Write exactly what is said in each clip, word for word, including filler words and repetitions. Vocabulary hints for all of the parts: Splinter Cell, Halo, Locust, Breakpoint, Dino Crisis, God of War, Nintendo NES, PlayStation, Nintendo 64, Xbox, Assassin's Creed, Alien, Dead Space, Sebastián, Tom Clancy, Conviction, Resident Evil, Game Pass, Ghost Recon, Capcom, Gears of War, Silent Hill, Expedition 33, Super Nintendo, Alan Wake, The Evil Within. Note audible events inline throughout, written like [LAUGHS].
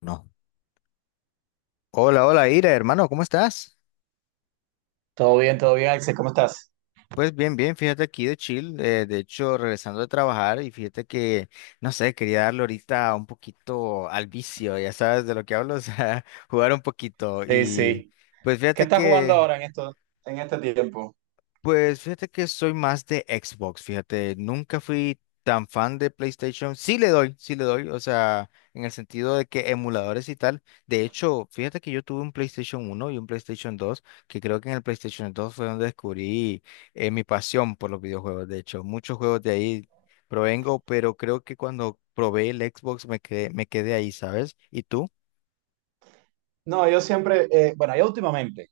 No. Hola, hola, Ira, hermano, ¿cómo estás? Todo bien, todo bien, Axel, ¿cómo estás? Pues bien, bien, fíjate aquí de chill, eh, de hecho regresando de trabajar y fíjate que, no sé, quería darle ahorita un poquito al vicio, ya sabes de lo que hablo, o sea, [LAUGHS] jugar un poquito Sí, y sí. pues ¿Qué fíjate estás jugando que ahora en esto, en este tiempo? pues fíjate que soy más de Xbox, fíjate, nunca fui tan fan de PlayStation. Sí le doy, sí le doy, o sea, en el sentido de que emuladores y tal. De hecho, fíjate que yo tuve un PlayStation uno y un PlayStation dos, que creo que en el PlayStation dos fue donde descubrí eh, mi pasión por los videojuegos. De hecho, muchos juegos de ahí provengo, pero creo que cuando probé el Xbox me quedé, me quedé ahí, ¿sabes? ¿Y tú? No, yo siempre, eh, bueno, yo últimamente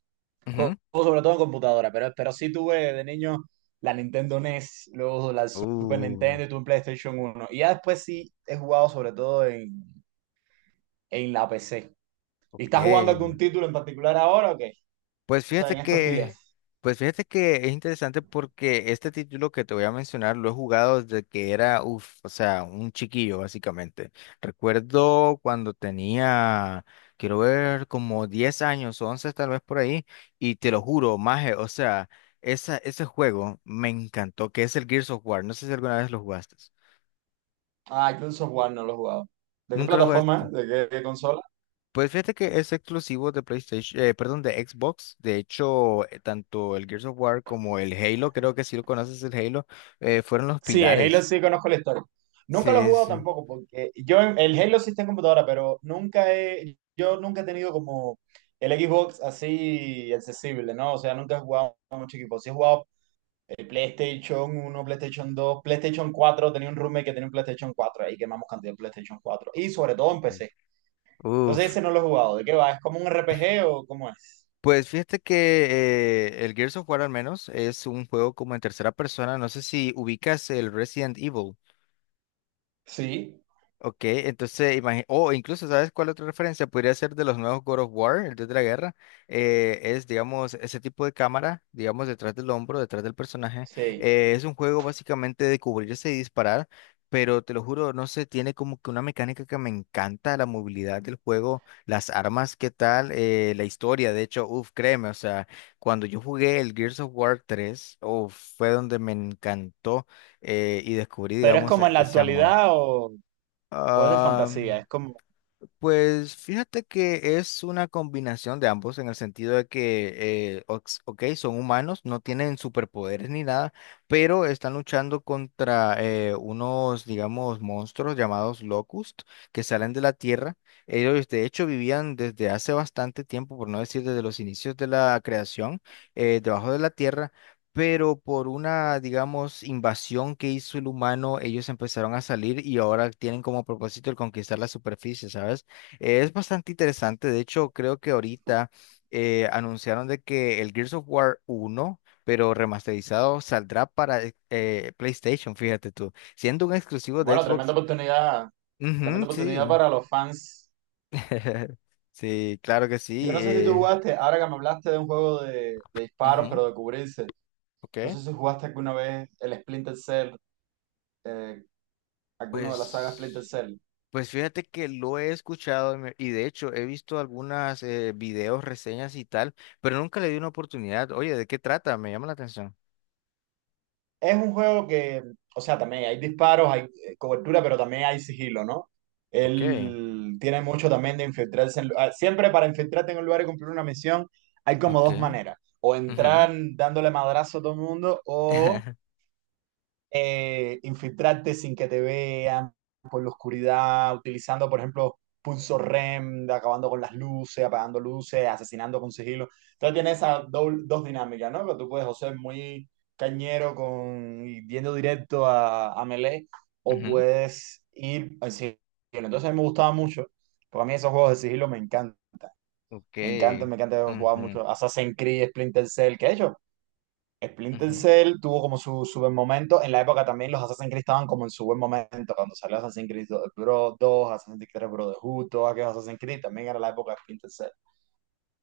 juego Ujú. sobre todo en computadora, pero, pero sí tuve de niño la Nintendo N E S, luego la Super Uh, Nintendo y tuve un PlayStation uno. Y ya después sí he jugado sobre todo en, en la P C. ¿Y ok. estás jugando algún título en particular ahora o qué? Pues O sea, fíjate en estos que, días. pues fíjate que es interesante porque este título que te voy a mencionar lo he jugado desde que era, uff, o sea, un chiquillo básicamente. Recuerdo cuando tenía, quiero ver, como diez años, once tal vez por ahí, y te lo juro, maje, o sea, esa, ese juego me encantó, que es el Gears of War. No sé si alguna vez lo jugaste. Ah, Gears of War no lo he jugado. ¿De qué ¿Nunca lo plataforma? jugaste? ¿De qué, qué consola? Pues fíjate que es exclusivo de PlayStation, eh, perdón, de Xbox. De hecho, eh, tanto el Gears of War como el Halo, creo que si lo conoces el Halo, eh, fueron los Sí, el Halo pilares. sí conozco la historia. Nunca lo he Sí, jugado sí. tampoco, porque yo en- el Halo sí está en computadora, pero nunca he, yo nunca he tenido como el Xbox así accesible, ¿no? O sea, nunca he jugado mucho equipo. Sí he jugado el PlayStation uno, PlayStation dos, PlayStation cuatro. Tenía un roommate que tenía un PlayStation cuatro, ahí quemamos cantidad de PlayStation cuatro. Y sobre todo en P C. Entonces Uf. ese no lo he jugado. ¿De qué va? ¿Es como un R P G o cómo es? Pues fíjate que eh, el Gears of War al menos es un juego como en tercera persona. No sé si ubicas el Resident Evil. Sí. Ok, entonces imagínate, o incluso, ¿sabes cuál otra referencia? Podría ser de los nuevos God of War, el Dios de la Guerra. Eh, es, digamos, ese tipo de cámara, digamos, detrás del hombro, detrás del personaje. Sí. Eh, es un juego básicamente de cubrirse y disparar, pero te lo juro, no sé, tiene como que una mecánica que me encanta, la movilidad del juego, las armas, qué tal, eh, la historia. De hecho, uff, créeme, o sea, cuando yo jugué el Gears of War tres, uff, fue donde me encantó eh, y descubrí, Pero es digamos, como en e- la ese amor. actualidad o, o es de fantasía, Am, es... pues fíjate que es una combinación de ambos en el sentido de que, eh, ox- ok, son humanos, no tienen superpoderes ni nada, pero están luchando contra eh, unos, digamos, monstruos llamados Locust que salen de la Tierra. Ellos, de hecho, vivían desde hace bastante tiempo, por no decir desde los inicios de la creación, eh, debajo de la Tierra. Pero por una, digamos, invasión que hizo el humano, ellos empezaron a salir y ahora tienen como propósito el conquistar la superficie, ¿sabes? Eh, Es bastante interesante, de hecho creo que ahorita eh, anunciaron de que el Gears of War uno pero remasterizado, saldrá para eh, eh, PlayStation, fíjate tú, siendo un exclusivo de Bueno, tremenda Xbox. oportunidad, Ujú, tremenda sí, oportunidad para los fans. [LAUGHS] sí, claro que Yo sí. no sé si tú eh, jugaste, ahora que me hablaste de un juego de, de disparos, Ujú, pero de cubrirse, no ok. sé si jugaste alguna vez el Splinter Cell, eh, alguno de las sagas Splinter Pues, Cell. pues fíjate que lo he escuchado y me- y de hecho he visto algunas eh, videos, reseñas y tal, pero nunca le di una oportunidad. Oye, ¿de qué trata? Me llama la atención. Es un juego que, o sea, también hay disparos, hay eh, cobertura, pero también hay sigilo, ¿no? Ok, Él tiene mucho también de infiltrarse. en lu- ah, siempre para infiltrarte en un lugar y cumplir una misión, hay como dos ok. maneras. O entrar dándole madrazo a todo el mundo, o [LAUGHS] eh, infiltrarte sin que te vean por la oscuridad, utilizando, por ejemplo, pulso R E M, de acabando con las luces, apagando luces, asesinando con sigilo. Entonces tiene esas doble- dos dinámicas, ¿no? Que tú puedes o ser muy cañero con y yendo directo a, a melee, o Ujú, puedes ir al sigilo. Entonces a mí me gustaba mucho, porque a mí esos juegos de sigilo me encantan. ok, Me encantan, me encanta jugar ujú, mucho Assassin's Creed, Splinter Cell, que de hecho, Splinter ujú, Cell tuvo como su, su buen momento. En la época también los Assassin's Creed estaban como en su buen momento. Cuando salió Assassin's Creed dos, dos Assassin's Creed tres Brotherhood, todos aquellos Assassin's Creed, también era la época de Splinter Cell.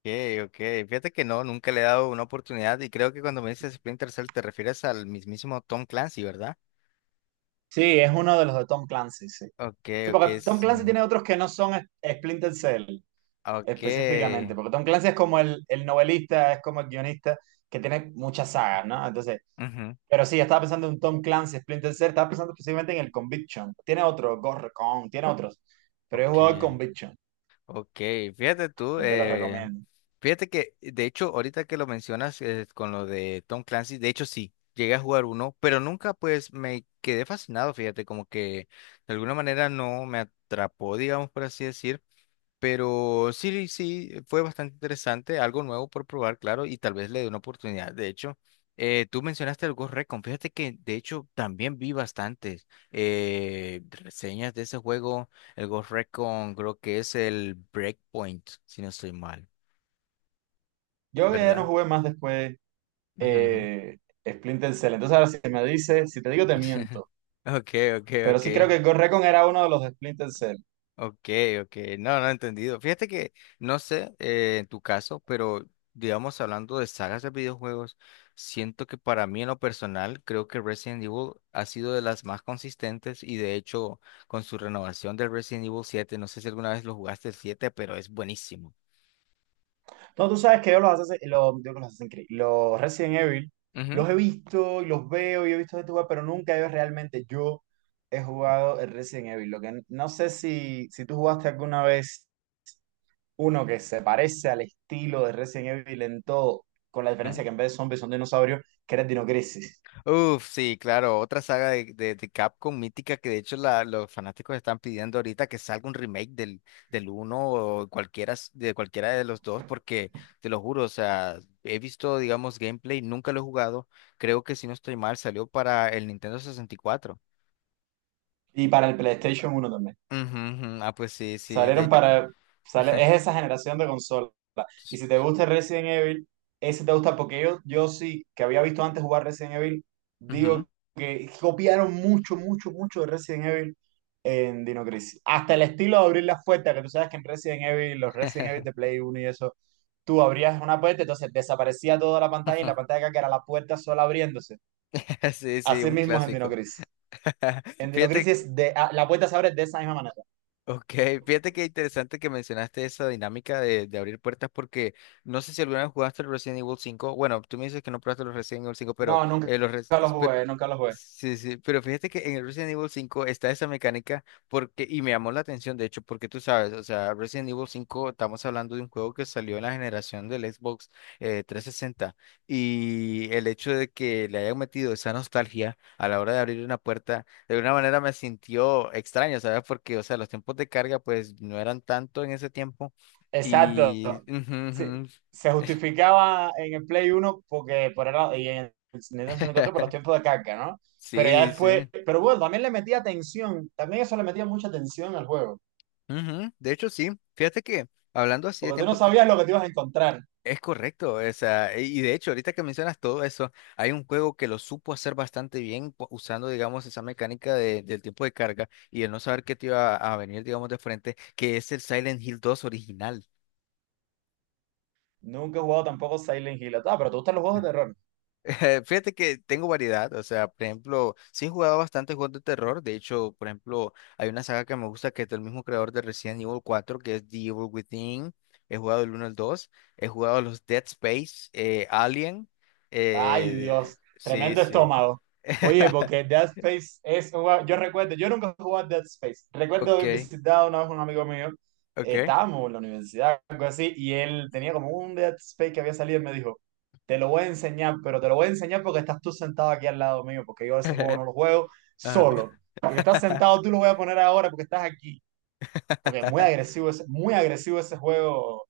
okay, okay. Fíjate que no, nunca le he dado una oportunidad y creo que cuando me dices Splinter Cell te refieres al mismísimo Tom Clancy, ¿verdad? Sí, es uno de los de Tom Clancy, sí. Okay, Sí, porque okay, Tom sí. Clancy tiene otros que no son es- Splinter Cell específicamente, Okay. porque Tom Clancy es como el, el novelista, es como el guionista que tiene muchas sagas, ¿no? Entonces, Ujú, pero sí, estaba pensando en un Tom Clancy, Splinter Cell, estaba pensando específicamente en el Conviction. Tiene otro, Ghost Recon, tiene otros, pero yo he jugado el okay, Conviction. okay. Fíjate tú, Que te lo eh, recomiendo. fíjate que de hecho ahorita que lo mencionas eh, con lo de Tom Clancy, de hecho sí, llegué a jugar uno, pero nunca pues me quedé fascinado, fíjate, como que de alguna manera no me atrapó, digamos por así decir. Pero sí, sí, fue bastante interesante, algo nuevo por probar, claro, y tal vez le dé una oportunidad. De hecho, eh, tú mencionaste el Ghost Recon, fíjate que de hecho también vi bastantes eh, reseñas de ese juego. El Ghost Recon creo que es el Breakpoint, si no estoy mal, Yo ya no ¿verdad? jugué más después Ujú, ujú. eh, Splinter Cell. Entonces, ahora si me dices, si te digo, te [LAUGHS] miento. Ok, ok, Pero ok. sí creo que Ghost Recon era uno de los de Splinter Cell. Ok, ok, no, no he entendido. Fíjate que, no sé, eh, en tu caso, pero digamos, hablando de sagas de videojuegos, siento que para mí en lo personal, creo que Resident Evil ha sido de las más consistentes y de hecho, con su renovación del Resident Evil siete, no sé si alguna vez lo jugaste el siete, pero es buenísimo. No, tú sabes que yo los, Assassin- los, digo los Assassin's Creed, los Resident Evil, Ujú, los he visto y los veo y he visto gente jugar, pero nunca yo realmente yo he jugado el Resident Evil. Lo que no sé si, si tú jugaste alguna vez uno que se parece al estilo de Resident Evil en todo, con la ujú. diferencia que en vez de zombies son dinosaurios, que era el Dino Crisis. Uf, sí, claro, otra saga de, de, de Capcom mítica que de hecho la- los fanáticos están pidiendo ahorita que salga un remake del, del uno o cualquiera, s- de cualquiera de los dos, porque te lo juro, o sea, he visto, digamos, gameplay, nunca lo he jugado, creo que si no estoy mal, salió para el Nintendo sesenta y cuatro. Y para el PlayStation uno también. Ujú, ujú, ah, pues sí, sí, de Salieron hecho. para... Sale, es esa generación de consolas. Y si te gusta Resident Evil, ese te gusta porque yo, yo sí, que había visto antes jugar Resident Evil, Ujú. digo que copiaron mucho, mucho, mucho de Resident Evil en Dino Crisis. Hasta el estilo de abrir las puertas, que tú sabes que en Resident Evil, los Resident Evil de [LAUGHS] Play Uno y eso, tú abrías una puerta, entonces desaparecía toda la pantalla y [LAUGHS] la pantalla de acá, que era la puerta sola abriéndose. Sí, sí, Así un mismo es en Dino clásico. Crisis. [LAUGHS] En Dino Fíjate Crisis de, a- la puerta se abre de esa misma manera. ok, fíjate que interesante que mencionaste esa dinámica de, de abrir puertas porque no sé si alguna vez jugaste el Resident Evil cinco. Bueno, tú me dices que no probaste los Resident Evil cinco, pero, No, nunca eh, los res- lo pero jugué, nunca lo jugué. sí, sí, pero fíjate que en el Resident Evil cinco está esa mecánica porque, y me llamó la atención, de hecho, porque tú sabes, o sea, Resident Evil cinco estamos hablando de un juego que salió en la generación del Xbox eh, trescientos sesenta y el hecho de que le hayan metido esa nostalgia a la hora de abrir una puerta. De alguna manera me sintió extraño, ¿sabes? Porque, o sea, los tiempos de carga pues no eran tanto en ese tiempo. Exacto. Y... ujú, Sí, ujú. se justificaba en el Play uno porque por era, y en el Nintendo sesenta y cuatro por los tiempos [LAUGHS] de carga, ¿no? Pero ya Sí, sí. después, pero bueno, también le metía tensión, también eso le metía mucha tensión al juego, Ujú. De hecho, sí. Fíjate que hablando así de porque tú no tiempo, te- sabías lo que te ibas a encontrar. es correcto. O sea, y y de hecho, ahorita que mencionas todo eso, hay un juego que lo supo hacer bastante bien pu- usando, digamos, esa mecánica de- del tiempo de carga y el no saber qué te iba a venir, digamos, de frente, que es el Silent Hill dos original. Nunca he jugado tampoco Silent Hill, ah, pero te gustan los juegos de terror. [LAUGHS] Fíjate que tengo variedad, o sea, por ejemplo, sí he jugado bastante juegos de terror, de hecho, por ejemplo, hay una saga que me gusta que es del mismo creador de Resident Evil cuatro que es The Evil Within, he jugado el uno al dos, he jugado los Dead Space, eh, Alien, Ay, eh, Dios, sí, tremendo sí, estómago. Oye, porque [LAUGHS] Dead Space es un juego... Yo recuerdo, yo nunca jugué a Dead Space. Recuerdo ok, haber visitado una vez un amigo mío, ok, eh, estábamos en la universidad, algo así, y él tenía como un Dead Space que había salido y me dijo: te lo voy a enseñar, pero te lo voy a enseñar porque estás tú sentado aquí al lado mío, porque yo ese juego [LAUGHS] no lo juego ajá. solo. Porque estás sentado, tú lo voy a poner ahora porque estás aquí. Porque es muy [LAUGHS] agresivo ese, muy agresivo ese juego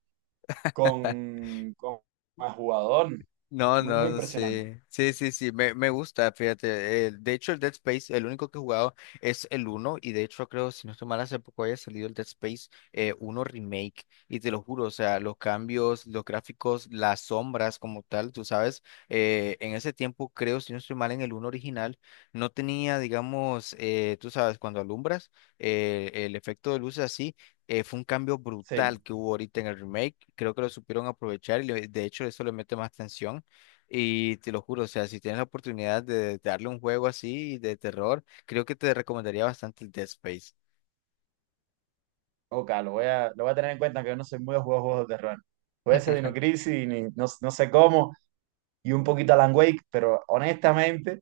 con, con el jugador. No, Muy, muy no, impresionante. sí, sí, sí, sí, me, me gusta, fíjate. Eh, de hecho, el Dead Space, el único que he jugado es el uno. Y de hecho creo, si no estoy mal, hace poco haya salido el Dead Space eh, uno Remake y te lo juro, o sea, los cambios, los gráficos, las sombras como tal, tú sabes, eh, en ese tiempo creo, si no estoy mal, en el uno original no tenía, digamos, eh, tú sabes, cuando alumbras, eh, el efecto de luces así eh, fue un cambio brutal Sí. que hubo ahorita en el remake. Creo que lo supieron aprovechar y le- de hecho eso le mete más tensión. Y te lo juro, o sea, si tienes la oportunidad de darle un juego así de terror, creo que te recomendaría bastante el Dead Space. Ok, lo voy a, lo voy a tener en cuenta, que yo no soy muy de juegos, juegos de terror. Puede ser Dino [LAUGHS] Crisis, ni- no, no sé cómo, y un poquito Alan Wake, pero honestamente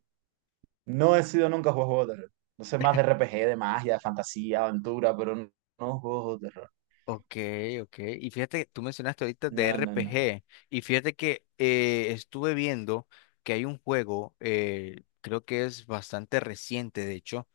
no he sido nunca juego, juegos de terror. No sé, más de R P G, de magia, de fantasía, aventura, pero no, no juegos de terror. Ok, ok. Y fíjate, tú mencionaste ahorita de No, no, no. R P G. Y fíjate que eh, estuve viendo que hay un juego, eh, creo que es bastante reciente, de hecho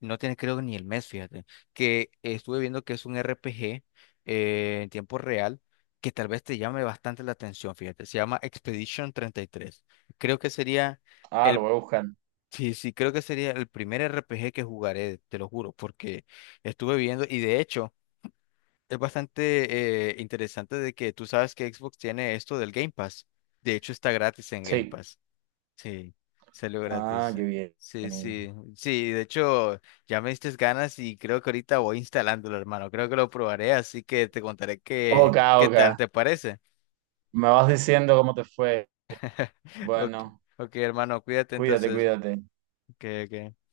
no tiene creo ni el mes, fíjate. Que estuve viendo que es un R P G eh, en tiempo real que tal vez te llame bastante la atención, fíjate. Se llama Expedition treinta y tres. Creo que sería Ah, lo el, voy a buscar. sí, sí, creo que sería el primer R P G que jugaré, te lo juro, porque estuve viendo y de hecho es bastante eh, interesante de que tú sabes que Xbox tiene esto del Game Pass. De hecho está gratis en Game Sí. Pass. Sí, salió Ah, gratis. qué bien. Sí, sí, sí, de hecho ya me diste ganas y creo que ahorita voy instalándolo, hermano. Creo que lo probaré, así que te contaré qué, Ok, qué ok. tal te parece. Me vas diciendo cómo te fue. [LAUGHS] Ok, Bueno, ok, hermano, cuídate cuídate, entonces. cuídate. que que